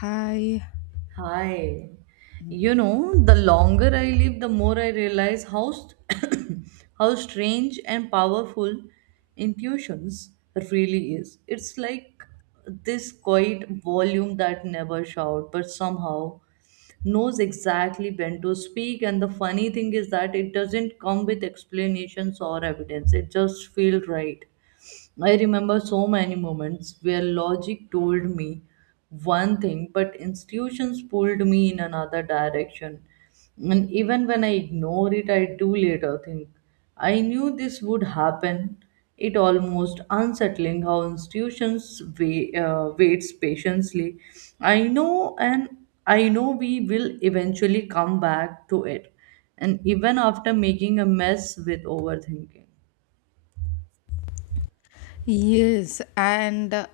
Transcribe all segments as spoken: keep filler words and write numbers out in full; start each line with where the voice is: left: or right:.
left: Hi.
right: Hi.
left: Mhm.
right: You know, the longer I live, the more I realize how st- how strange and powerful intuitions really is. It's like this quiet volume that never shout, but somehow knows exactly when to speak. And the funny thing is that it doesn't come with explanations or evidence. It just feels right. I remember so many moments where logic told me one thing, but institutions pulled me in another direction. And even when I ignore it, I do later think I knew this would happen. It almost unsettling how institutions wait, uh, waits patiently. I know, and I know we will eventually come back to it, and even after making a mess with overthinking.
left: Yes, and uh,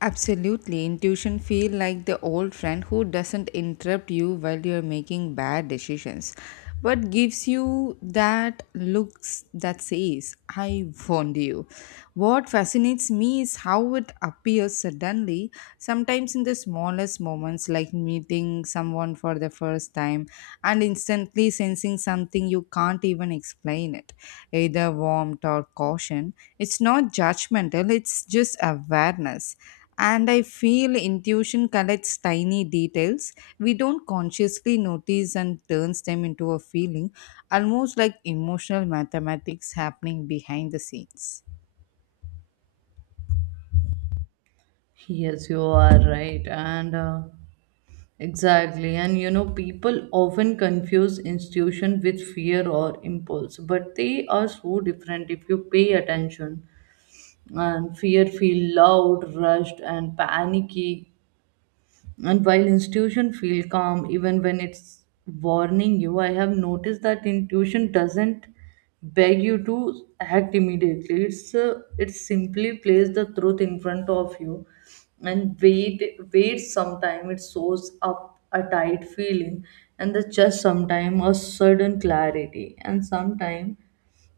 left: absolutely. Intuition feel like the old friend who doesn't interrupt you while you're making bad decisions, but gives you that looks that says, I warned you. What fascinates me is how it appears suddenly, sometimes in the smallest moments, like meeting someone for the first time and instantly sensing something you can't even explain it, either warmth or caution. It's not judgmental, it's just awareness. And I feel intuition collects tiny details we don't consciously notice and turns them into a feeling, almost like emotional mathematics happening behind the scenes.
right: Yes, you are right. And uh, exactly. And you know, people often confuse institution with fear or impulse, but they are so different if you pay attention. And fear feel loud, rushed, and panicky, and while institution feel calm even when it's warning you, I have noticed that intuition doesn't beg you to act immediately. It's uh, it simply plays the truth in front of you and wait wait sometime it shows up a tight feeling and the just sometime a sudden clarity and sometime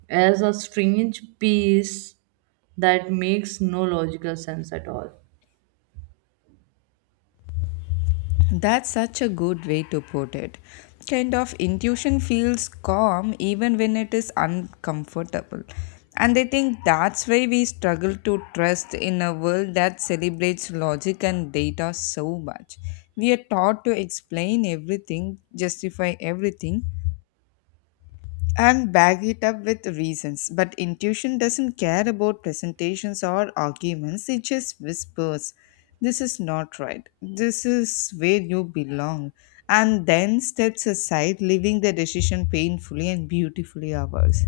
right: as a strange peace that makes no logical sense at all.
left: That's such a good way to put it. Kind of intuition feels calm even when it is uncomfortable. And I think that's why we struggle to trust in a world that celebrates logic and data so much. We are taught to explain everything, justify everything, and back it up with reasons. But intuition doesn't care about presentations or arguments, it just whispers, this is not right, this is where you belong, and then steps aside, leaving the decision painfully and beautifully ours.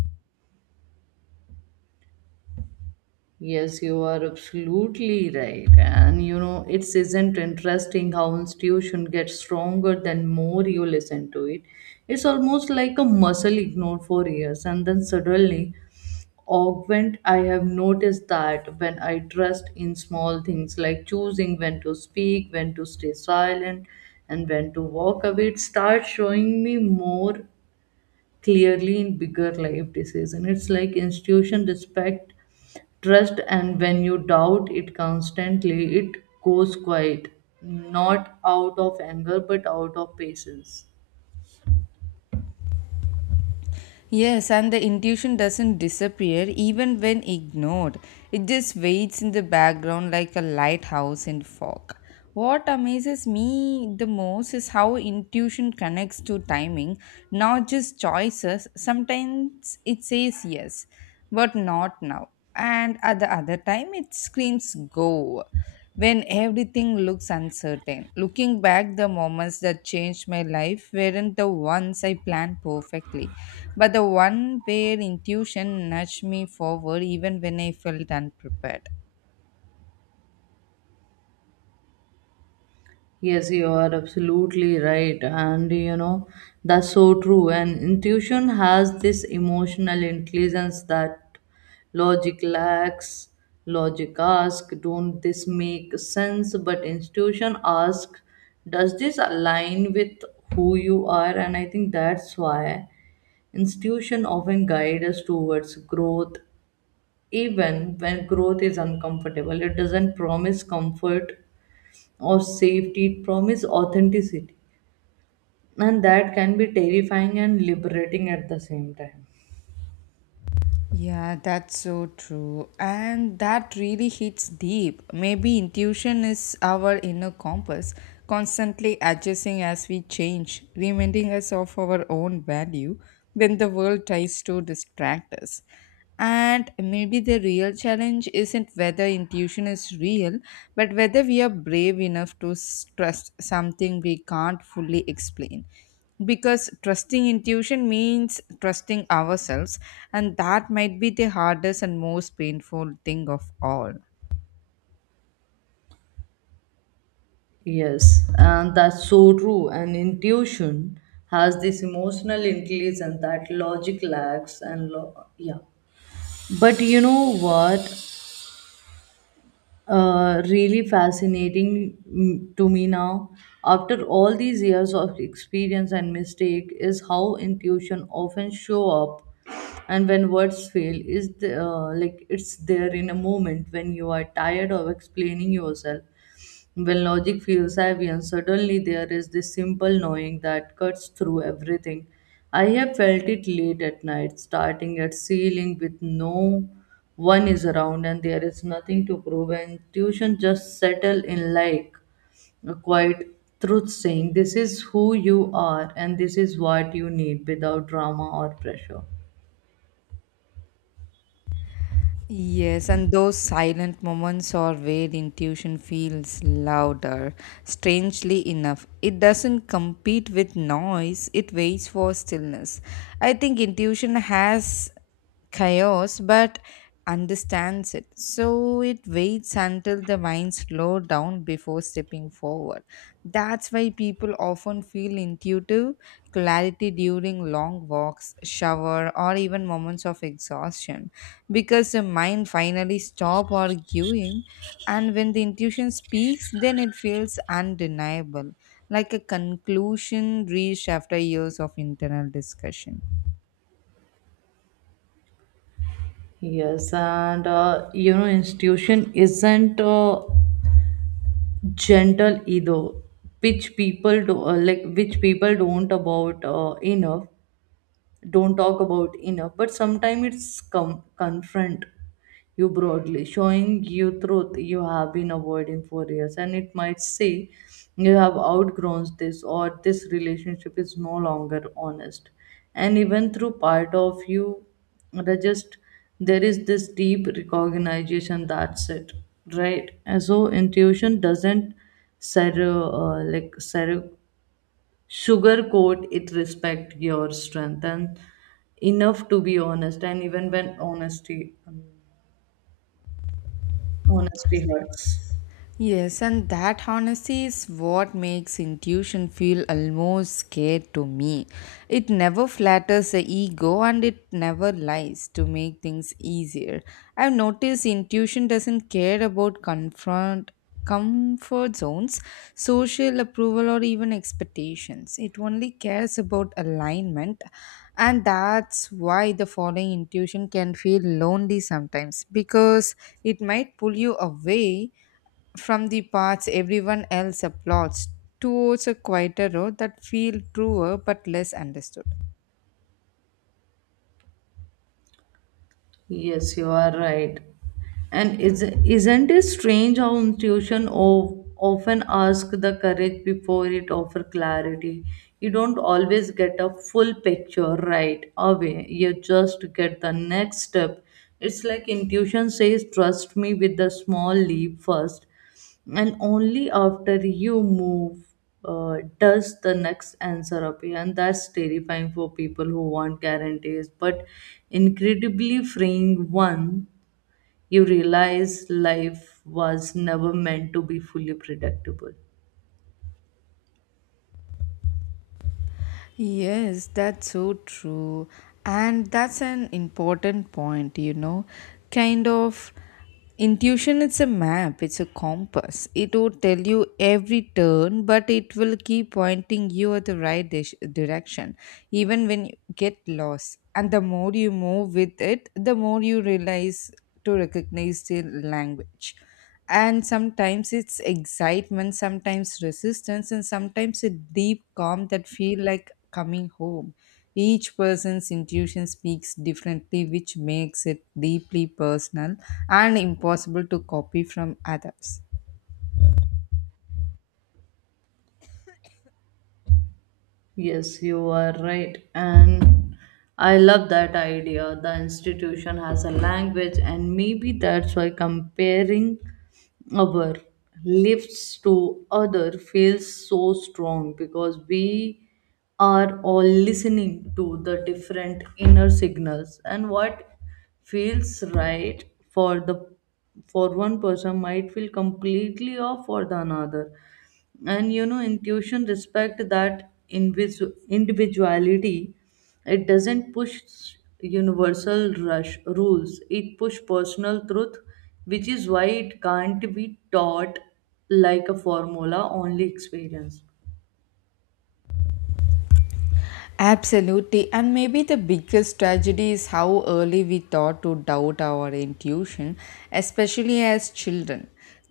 right: Yes, you are absolutely right. And you know, it isn't interesting how institution gets stronger than more you listen to it. It's almost like a muscle ignored for years and then suddenly augment. I have noticed that when I trust in small things like choosing when to speak, when to stay silent, and when to walk away, it starts showing me more clearly in bigger life decision. It's like institution respect, trust, and when you doubt it constantly, it goes quiet, not out of anger but out of patience.
left: Yes, and the intuition doesn't disappear even when ignored. It just waits in the background like a lighthouse in fog. What amazes me the most is how intuition connects to timing, not just choices. Sometimes it says yes, but not now. And at the other time, it screams go when everything looks uncertain. Looking back, the moments that changed my life weren't the ones I planned perfectly, but the one where intuition nudged me forward even when I felt unprepared.
right: Yes, you are absolutely right. And you know, that's so true. And intuition has this emotional intelligence that logic lacks. Logic asks, don't this make sense? But intuition asks, does this align with who you are? And I think that's why institution often guide us towards growth even when growth is uncomfortable. It doesn't promise comfort or safety, it promises authenticity, and that can be terrifying and liberating at the same time.
left: Yeah, that's so true. And that really hits deep. Maybe intuition is our inner compass, constantly adjusting as we change, reminding us of our own value when the world tries to distract us. And maybe the real challenge isn't whether intuition is real, but whether we are brave enough to s- trust something we can't fully explain, because trusting intuition means trusting ourselves, and that might be the hardest and most painful thing of all.
right: Yes, and that's so true. And intuition has this emotional intelligence that logic lacks and lo- yeah. But you know what uh, really fascinating mm, to me now. After all these years of experience and mistake, is how intuition often show up, and when words fail, is the, uh, like it's there in a moment when you are tired of explaining yourself, when logic feels heavy and suddenly there is this simple knowing that cuts through everything. I have felt it late at night, starting at ceiling with no one is around and there is nothing to prove, and tuition just settle in like a quiet truth saying this is who you are and this is what you need without drama or pressure.
left: Yes, and those silent moments are where intuition feels louder. Strangely enough, it doesn't compete with noise, it waits for stillness. I think intuition has chaos but understands it, so it waits until the mind mind slow down before stepping forward. That's why people often feel intuitive clarity during long walks, shower, or even moments of exhaustion, because the mind finally stops arguing. And when the intuition speaks, then it feels undeniable, like a conclusion reached after years of internal discussion.
right: Yes, and uh, You know, institution isn't uh, gentle ego which people do uh, like which people don't about uh, enough, don't talk about enough, but sometimes it's come confront you broadly showing you truth you have been avoiding for years, and it might say you have outgrown this or this relationship is no longer honest, and even through part of you the just there is this deep recognition that's it right. And so intuition doesn't ser- uh, like ser- sugarcoat it, respect your strength and enough to be honest, and even when honesty um, honesty hurts.
left: Yes, and that honesty is what makes intuition feel almost scared to me. It never flatters the ego and it never lies to make things easier. I've noticed intuition doesn't care about confront comfort zones, social approval or even expectations. It only cares about alignment, and that's why the following intuition can feel lonely sometimes, because it might pull you away from the paths everyone else applauds towards a quieter road that feel truer but less understood.
right: Yes, you are right. And is, isn't it strange how intuition of, often asks the courage before it offers clarity. You don't always get a full picture right away, you just get the next step. It's like intuition says trust me with the small leap first, and only after you move uh, does the next answer appear. And that's terrifying for people who want guarantees but incredibly freeing one. You realize life was never meant to be fully predictable.
left: Yes, that's so true. And that's an important point, you know. Kind of intuition, it's a map, it's a compass. It will tell you every turn, but it will keep pointing you at the right dis- direction, even when you get lost. And the more you move with it, the more you realize to recognize the language. And sometimes it's excitement, sometimes resistance, and sometimes a deep calm that feel like coming home. Each person's intuition speaks differently, which makes it deeply personal and impossible to copy from others.
right: Yes, you are right. And I love that idea. The institution has a language, and maybe that's why comparing our lifts to other feels so strong because we are all listening to the different inner signals, and what feels right for the for one person might feel completely off for the another. And you know intuition respect that invis- individuality. It doesn't push universal rush rules, it push personal truth, which is why it can't be taught like a formula, only experience.
left: Absolutely. And maybe the biggest tragedy is how early we thought to doubt our intuition, especially as children.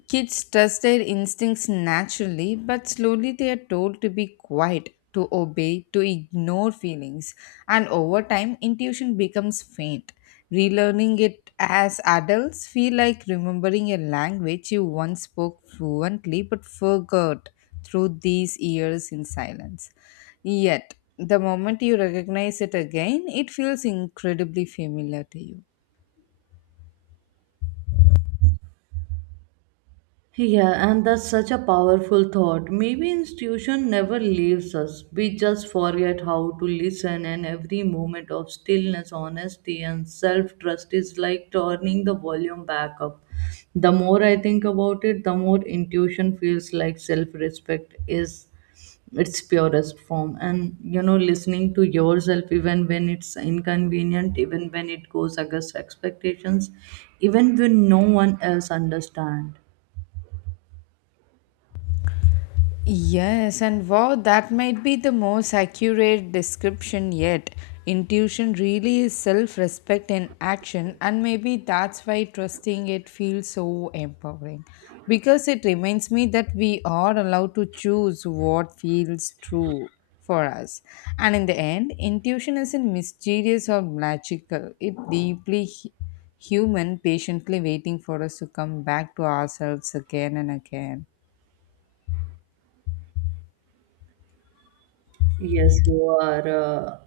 left: Kids trust their instincts naturally, but slowly they are told to be quiet, to obey, to ignore feelings. And over time, intuition becomes faint. Relearning it as adults feel like remembering a language you once spoke fluently but forgot through these years in silence. Yet, the moment you recognize it again, it feels incredibly familiar to you.
right: Yeah, and that's such a powerful thought. Maybe institution never leaves us. We just forget how to listen, and every moment of stillness, honesty, and self trust is like turning the volume back up. The more I think about it, the more intuition feels like self respect is its purest form. And you know, listening to yourself, even when it's inconvenient, even when it goes against expectations, even when no one else understands.
left: Yes, and wow, that might be the most accurate description yet. Intuition really is self respect in action, and maybe that's why trusting it feels so empowering. Because it reminds me that we are allowed to choose what feels true for us. And in the end, intuition isn't mysterious or magical. It's deeply hu- human, patiently waiting for us to come back to ourselves again and again.
right: Yes, you are uh,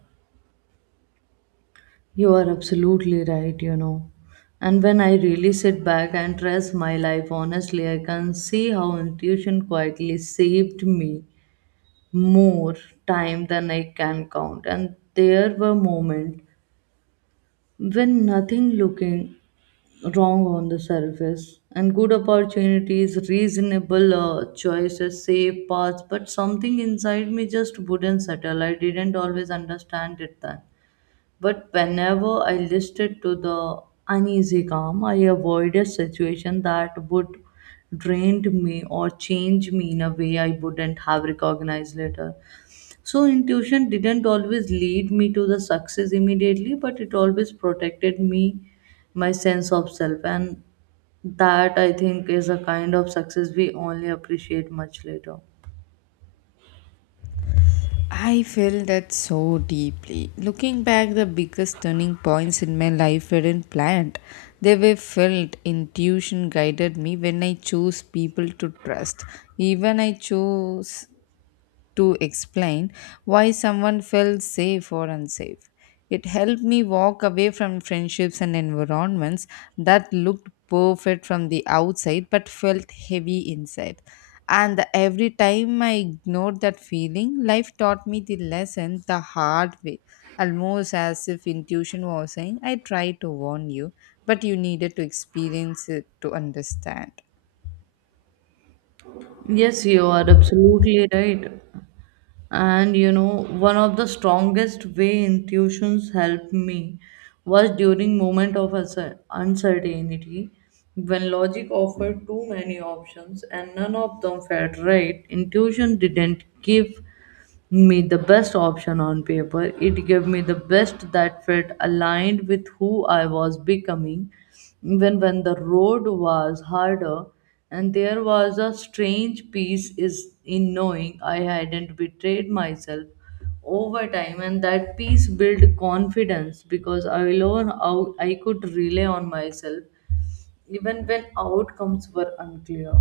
right: you are absolutely right, you know. And when I really sit back and trust my life honestly, I can see how intuition quietly saved me more time than I can count. And there were moments when nothing looking wrong on the surface and good opportunities, reasonable uh, choices, safe paths, but something inside me just wouldn't settle. I didn't always understand it then. But whenever I listened to the uneasy calm, I avoided situation that would drain me or change me in a way I wouldn't have recognized later. So intuition didn't always lead me to the success immediately, but it always protected me, my sense of self, and that I think is a kind of success we only appreciate much later.
left: I felt that so deeply. Looking back, the biggest turning points in my life weren't planned. They were felt. Intuition guided me when I chose people to trust. Even I chose to explain why someone felt safe or unsafe. It helped me walk away from friendships and environments that looked perfect from the outside but felt heavy inside. And every time I ignored that feeling, life taught me the lesson the hard way, almost as if intuition was saying, I tried to warn you, but you needed to experience it to understand.
right: Yes, you are absolutely right. And you know, one of the strongest way intuitions helped me was during moment of uncer- uncertainty, when logic offered too many options and none of them felt right. Intuition didn't give me the best option on paper. It gave me the best that fit aligned with who I was becoming. Even when the road was harder, and there was a strange peace is in knowing I hadn't betrayed myself over time, and that peace built confidence because I alone out I could rely on myself even when outcomes were unclear.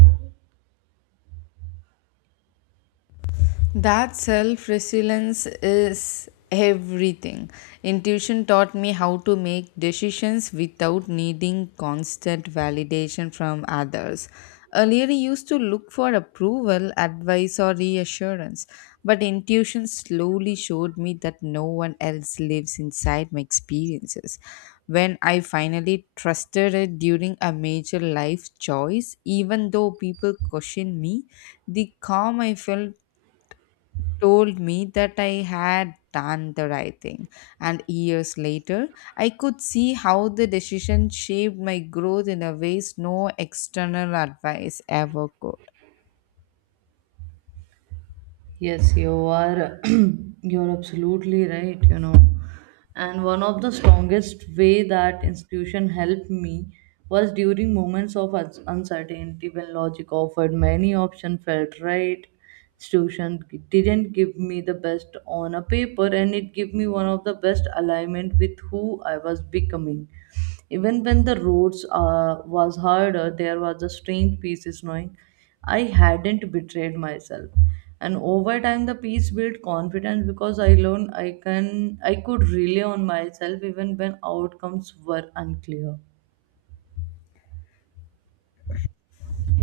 left: That self resilience is everything. Intuition taught me how to make decisions without needing constant validation from others. Earlier, I used to look for approval, advice, or reassurance, but intuition slowly showed me that no one else lives inside my experiences. When I finally trusted it during a major life choice, even though people questioned me, the calm I felt told me that I had done the right thing. And years later, I could see how the decision shaped my growth in a ways no external advice ever could.
right: Yes, you are you're absolutely right, you know. And one of the strongest way that institution helped me was during moments of uns- uncertainty when logic offered many options felt right. Institution didn't give me the best on a paper, and it gave me one of the best alignment with who I was becoming. Even when the roads uh, was harder, there was a strange peace is knowing I hadn't betrayed myself. And over time the peace built confidence because I learned I can I could rely on myself even when outcomes were unclear.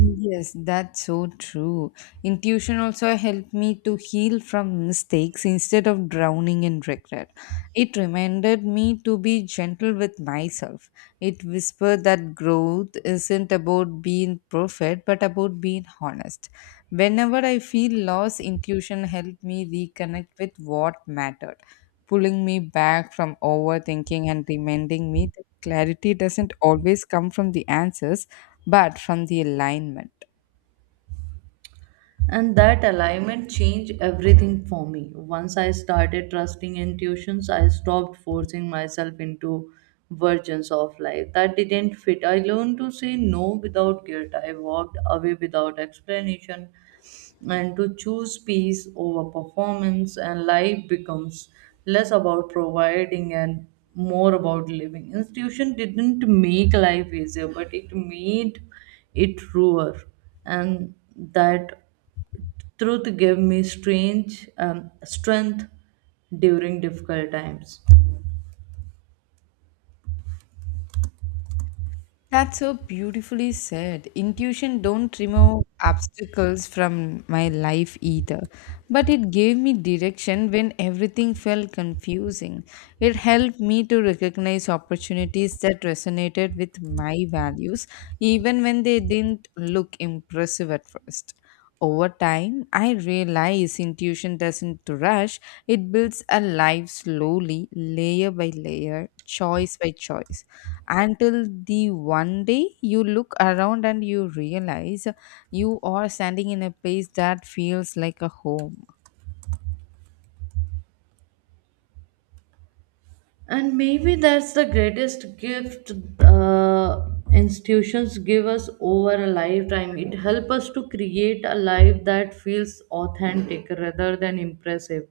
left: Yes, that's so true. Intuition also helped me to heal from mistakes instead of drowning in regret. It reminded me to be gentle with myself. It whispered that growth isn't about being perfect, but about being honest. Whenever I feel lost, intuition helped me reconnect with what mattered, pulling me back from overthinking and reminding me that clarity doesn't always come from the answers but from the alignment.
right: And that alignment changed everything for me. Once I started trusting intuitions, I stopped forcing myself into versions of life that didn't fit. I learned to say no without guilt. I walked away without explanation and to choose peace over performance, and life becomes less about providing and more about living. Institution didn't make life easier, but it made it truer, and that truth gave me strange um, strength during difficult times.
left: That's so beautifully said. Intuition don't remove obstacles from my life either, but it gave me direction when everything felt confusing. It helped me to recognize opportunities that resonated with my values even when they didn't look impressive at first. Over time, I realize intuition doesn't rush, it builds a life slowly, layer by layer, choice by choice, until the one day you look around and you realize you are standing in a place that feels like a home.
right: And maybe that's the greatest gift uh, institutions give us over a lifetime. It helps us to create a life that feels authentic rather than impressive.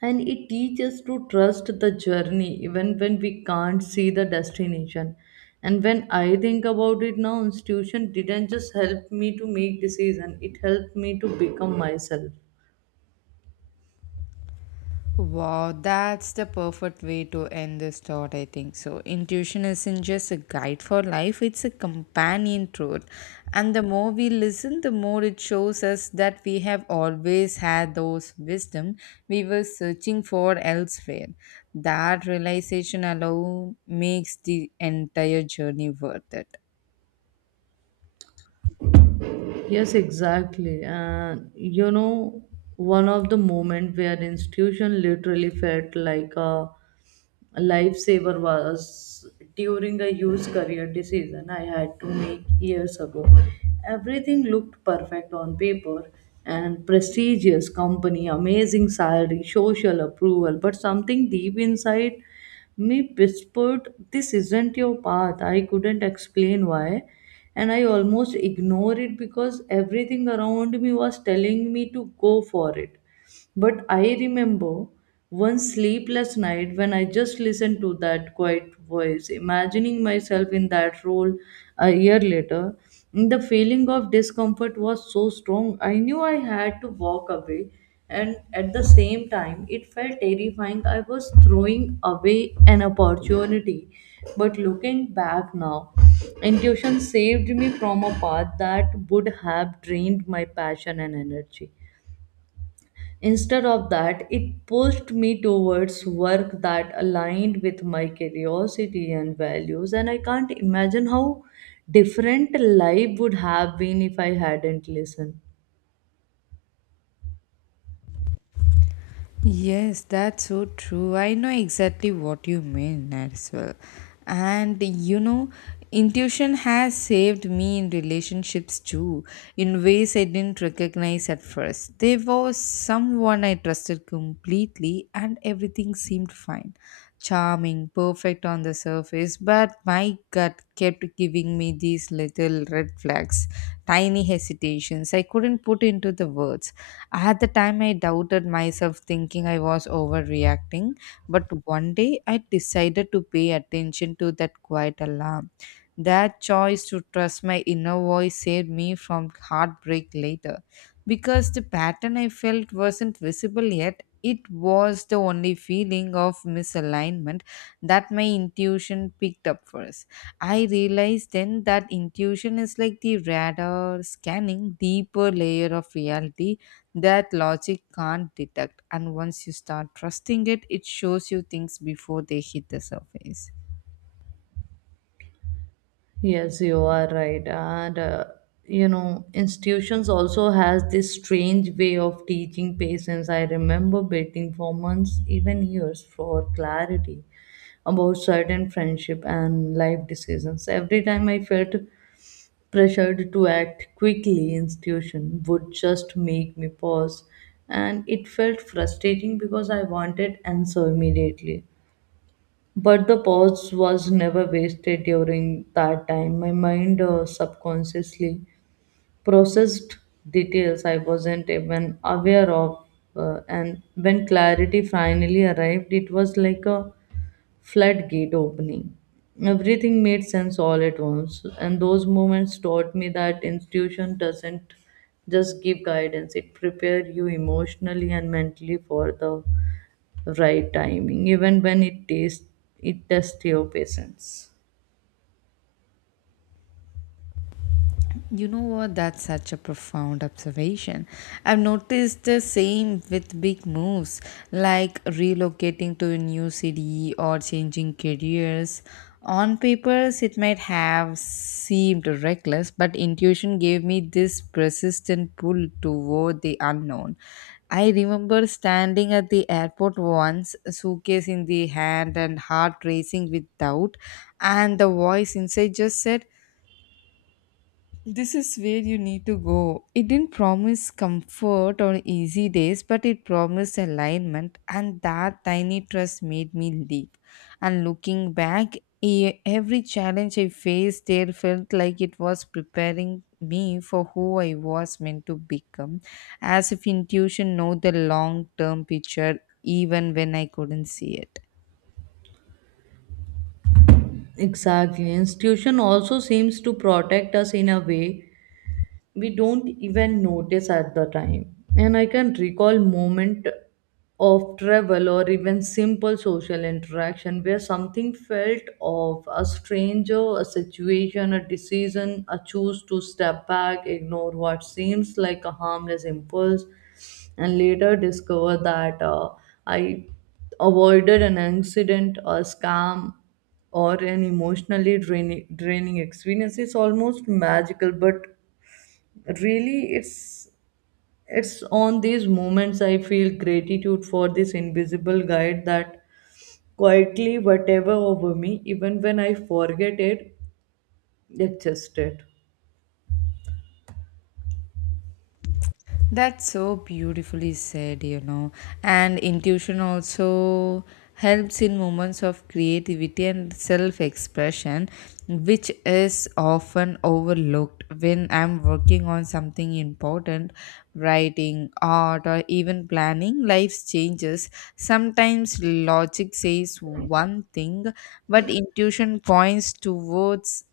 right: And it teaches us to trust the journey even when we can't see the destination. And when I think about it now, institution didn't just help me to make decision, it helped me to become myself.
left: Wow, that's the perfect way to end this thought, I think. So, intuition isn't just a guide for life, it's a companion truth. And the more we listen, the more it shows us that we have always had those wisdom we were searching for elsewhere. That realization alone makes the entire journey worth it.
right: Yes, exactly. And you know, one of the moment where institution literally felt like a lifesaver was during a youth career decision I had to make years ago. Everything looked perfect on paper and prestigious company, amazing salary, social approval, but something deep inside me whispered, this isn't your path. I couldn't explain why. And I almost ignored it because everything around me was telling me to go for it. But I remember one sleepless night when I just listened to that quiet voice, imagining myself in that role a year later. The feeling of discomfort was so strong. I knew I had to walk away, and at the same time it felt terrifying. I was throwing away an opportunity, but looking back now, intuition saved me from a path that would have drained my passion and energy. Instead of that, it pushed me towards work that aligned with my curiosity and values, and I can't imagine how different life would have been if I hadn't listened.
left: Yes, that's so true. I know exactly what you mean as well. And you know, intuition has saved me in relationships too, in ways I didn't recognize at first. There was someone I trusted completely, and everything seemed fine, charming, perfect on the surface, but my gut kept giving me these little red flags, tiny hesitations I couldn't put into the words. At the time, I doubted myself, thinking I was overreacting, but one day I decided to pay attention to that quiet alarm. That choice to trust my inner voice saved me from heartbreak later, because the pattern I felt wasn't visible yet, it was the only feeling of misalignment that my intuition picked up first. I realized then that intuition is like the radar scanning deeper layer of reality that logic can't detect. And once you start trusting it, it shows you things before they hit the surface.
right: Yes, you are right. And uh, You know, institutions also has this strange way of teaching patients. I remember waiting for months, even years, for clarity about certain friendship and life decisions. Every time I felt pressured to act quickly, institution would just make me pause, and it felt frustrating because I wanted answer immediately. But the pause was never wasted during that time. My mind uh, subconsciously processed details I wasn't even aware of. uh, and when clarity finally arrived, it was like a floodgate opening. Everything made sense all at once. And those moments taught me that institution doesn't just give guidance, it prepares you emotionally and mentally for the right timing, even when it tastes it tests your patience.
left: You know what? That's such a profound observation. I've noticed the same with big moves like relocating to a new city or changing careers. On papers, it might have seemed reckless, but intuition gave me this persistent pull toward the unknown. I remember standing at the airport once, suitcase in the hand and heart racing with doubt, and the voice inside just said, this is where you need to go. It didn't promise comfort or easy days, but it promised alignment, and that tiny trust made me leap. And looking back, e- every challenge I faced there felt like it was preparing me for who I was meant to become, as if intuition know the long term picture even when I couldn't see it.
right: Exactly. Institution also seems to protect us in a way we don't even notice at the time. And I can recall moment of travel or even simple social interaction where something felt off a stranger, a situation, a decision, a choose to step back, ignore what seems like a harmless impulse, and later discover that uh, I avoided an incident, a scam, or an emotionally draining, draining experience. It's almost magical, but really it's it's on these moments I feel gratitude for this invisible guide that quietly whatever over me even when I forget it it just it
left: That's so beautifully said, you know. And intuition also helps in moments of creativity and self expression, which is often overlooked when I'm working on something important, writing, art, or even planning life's changes. Sometimes logic says one thing, but intuition points towards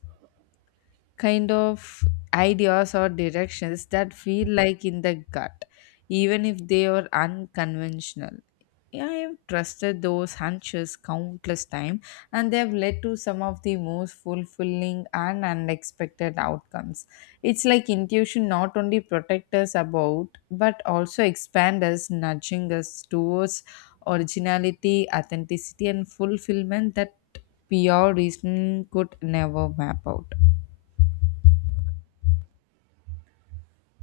left: kind of ideas or directions that feel like in the gut, even if they are unconventional. Yeah, I have trusted those hunches countless times, and they have led to some of the most fulfilling and unexpected outcomes. It's like intuition not only protect us about, but also expand us, nudging us towards originality, authenticity, and fulfillment that pure reasoning could never map out.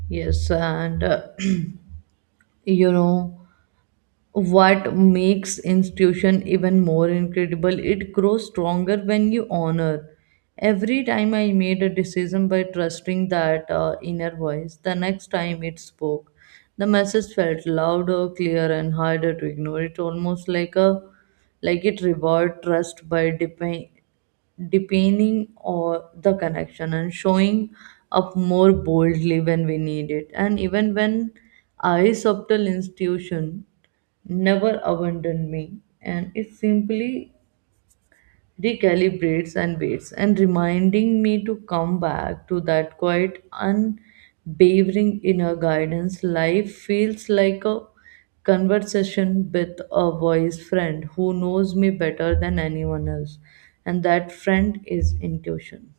right: yes and uh, you know what makes institution even more incredible it grows stronger when you honor every time I made a decision by trusting that uh, inner voice. The next time it spoke, the message felt louder, clearer, and harder to ignore. It almost like a like it reward trust by depending depending on the connection, and showing up more boldly when we need it. And even when I subtle institution never abandoned me, and it simply recalibrates and waits, and reminding me to come back to that quiet, unwavering inner guidance. Life feels like a conversation with a voice friend who knows me better than anyone else, and that friend is intuition.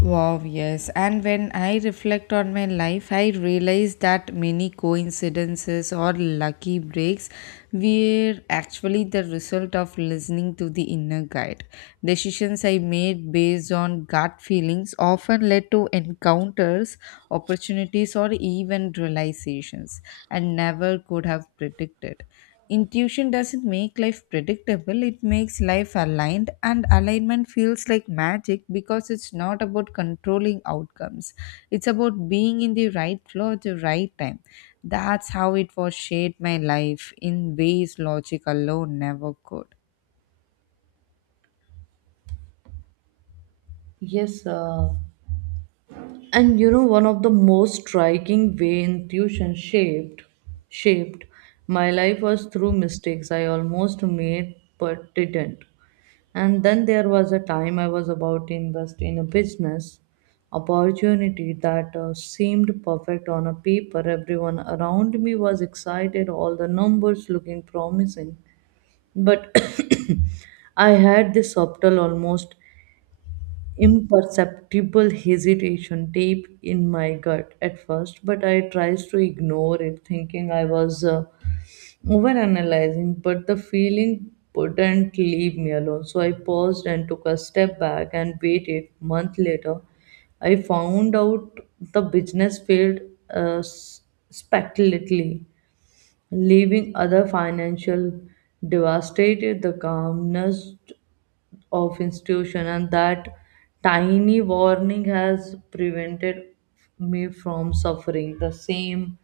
left: Wow, yes. And when I reflect on my life, I realize that many coincidences or lucky breaks were actually the result of listening to the inner guide. Decisions I made based on gut feelings often led to encounters, opportunities, or even realizations I never could have predicted. Intuition doesn't make life predictable, it makes life aligned, and alignment feels like magic because it's not about controlling outcomes. It's about being in the right flow at the right time. That's how it was shaped my life in ways logic alone never could.
right: Yes, uh, and you know, one of the most striking way intuition shaped shaped my life was through mistakes I almost made but didn't. And then there was a time I was about to invest in a business opportunity that uh, seemed perfect on a paper. Everyone around me was excited, all the numbers looking promising. But I had this subtle, almost imperceptible hesitation deep in my gut at first, but I tries to ignore it, thinking I was uh, overanalyzing. But the feeling wouldn't leave me alone, so I paused and took a step back and waited. Month later, I found out the business failed uh, s- spectacularly, leaving other financial devastated. The calmness of institution and that tiny warning has prevented me from suffering the same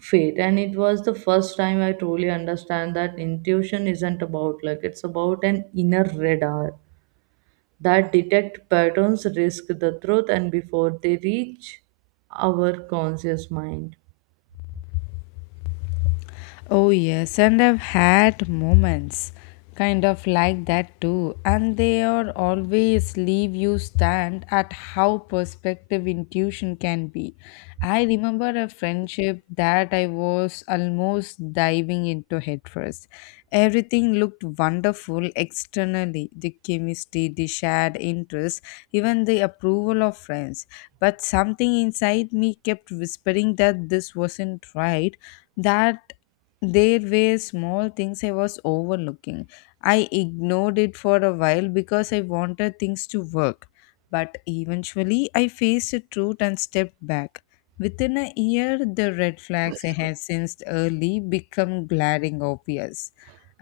right: fate. And it was the first time I truly understand that intuition isn't about luck, it's about an inner radar that detect patterns, risk, the truth, and before they reach our conscious mind.
left: Oh, yes, and I've had moments kind of like that too, and they are always leave you stand at how perspective intuition can be. I remember a friendship that I was almost diving into head first. Everything looked wonderful externally the chemistry, the shared interests, even the approval of friends. But something inside me kept whispering that this wasn't right that there were small things I was overlooking. I ignored it for a while because I wanted things to work. But eventually, I faced the truth and stepped back. Within a year, the red flags I had sensed early become glaring obvious.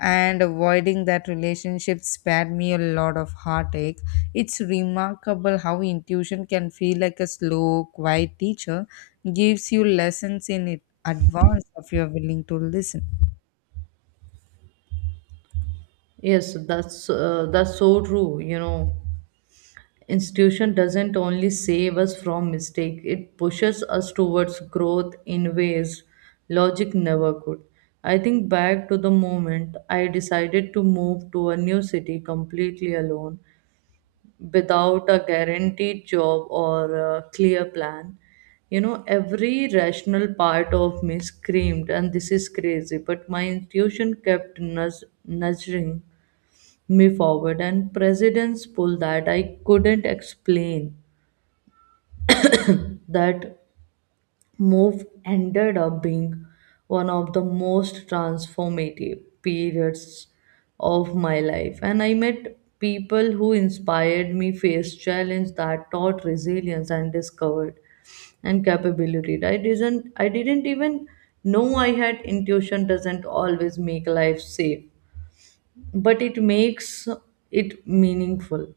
left: And avoiding that relationship spared me a lot of heartache. It's remarkable how intuition can feel like a slow, quiet teacher, gives you lessons in advance if you're willing to listen.
right: Yes, that's uh, that's so true. You know, institution doesn't only save us from mistake, it pushes us towards growth in ways logic never could. I think back to the moment I decided to move to a new city completely alone without a guaranteed job or a clear plan. You know, every rational part of me screamed and this is crazy, but my intuition kept nudge- nudging me forward, and presidents pull that I couldn't explain. That move ended up being one of the most transformative periods of my life. And I met people who inspired me, faced challenges that taught resilience, and discovered and capability. I didn't I didn't even know I had. Intuition doesn't always make life safe, but it makes it meaningful.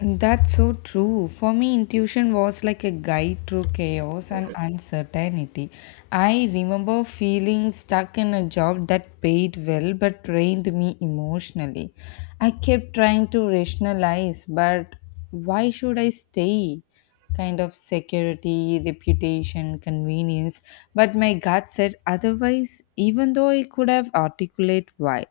left: And that's so true. For me, intuition was like a guide through chaos and uncertainty. I remember feeling stuck in a job that paid well but drained me emotionally. I kept trying to rationalize, but why should I stay? Kind of security, reputation, convenience. But my gut said otherwise, even though I could have articulate why.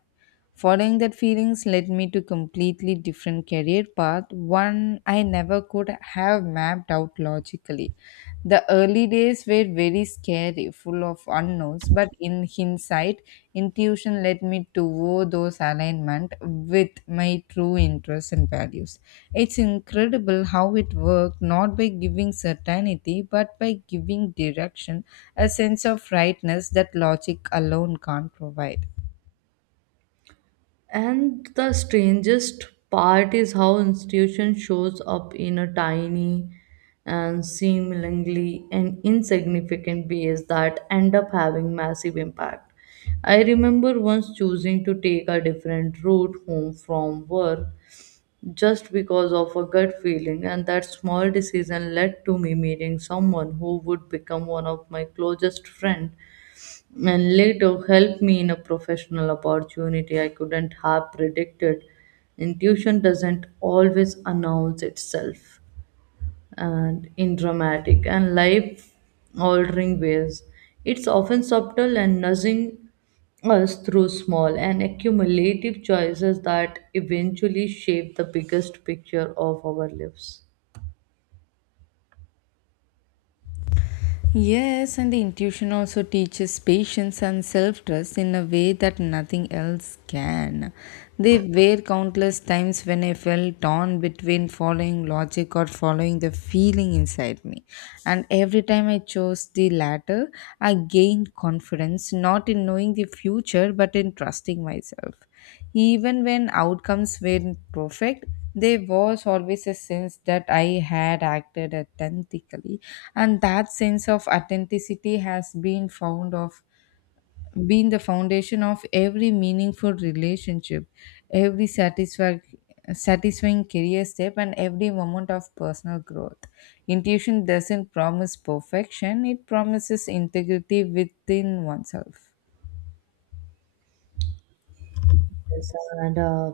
left: Following that feelings led me to completely different career path, one I never could have mapped out logically. The early days were very scary, full of unknowns, but in hindsight, intuition led me toward those alignment with my true interests and values. It's incredible how it worked not by giving certainty but by giving direction, a sense of rightness that logic alone can't provide.
right: And the strangest part is how institution shows up in a tiny and seemingly an insignificant ways that end up having massive impact. I remember once choosing to take a different route home from work just because of a gut feeling, and that small decision led to me meeting someone who would become one of my closest friends, and later helped me in a professional opportunity I couldn't have predicted. Intuition doesn't always announce itself and in dramatic and life altering ways. It's often subtle and nudging us through small and accumulative choices that eventually shape the biggest picture of our lives.
left: Yes, and the intuition also teaches patience and self trust in a way that nothing else can. They were countless times when I felt torn between following logic or following the feeling inside me. And every time I chose the latter, I gained confidence not in knowing the future but in trusting myself. Even when outcomes weren't perfect, there was always a sense that I had acted authentically, and that sense of authenticity has been found of been the foundation of every meaningful relationship, every satisfa- satisfying career step, and every moment of personal growth. Intuition doesn't promise perfection; it promises integrity within oneself.
right: Yes, and uh,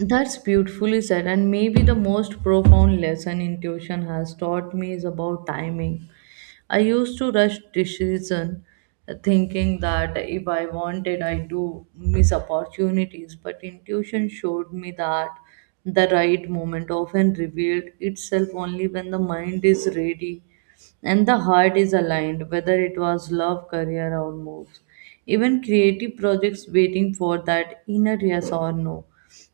right: that's beautifully said. And maybe the most profound lesson intuition has taught me is about timing. I used to rush decision, uh, thinking that if I wanted, I do miss opportunities. But intuition showed me that the right moment often revealed itself only when the mind is ready and the heart is aligned, whether it was love, career, or moves. Even creative projects waiting for that inner yes or no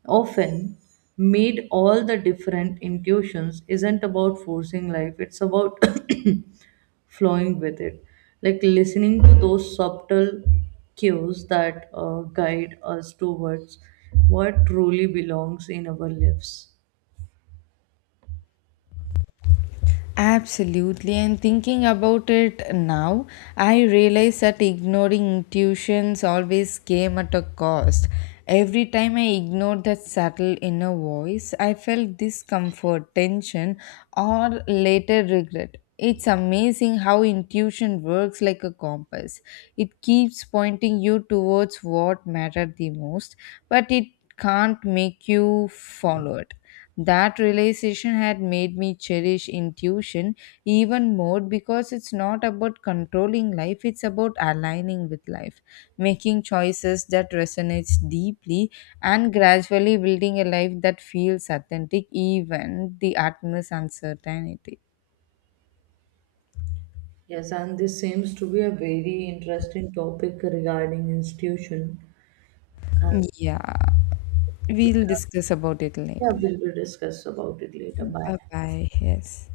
right: often made all the different intuitions isn't about forcing life, it's about flowing with it, like listening to those subtle cues that uh, guide us towards what truly belongs in our lives.
left: Absolutely, and thinking about it now, I realize that ignoring intuitions always came at a cost. Every time I ignored that subtle inner voice, I felt discomfort, tension, or later regret. It's amazing how intuition works like a compass. It keeps pointing you towards what mattered the most, but it can't make you follow it. That realization had made me cherish intuition even more because it's not about controlling life, it's about aligning with life, making choices that resonates deeply and gradually building a life that feels authentic even the utmost uncertainty.
right: Yes, and this seems to be a very interesting topic regarding institution. And
left: Yeah, we'll discuss about it
right: yeah,
left: later.
right: we'll, we'll discuss about it later. Bye.
left: Bye bye. Yes.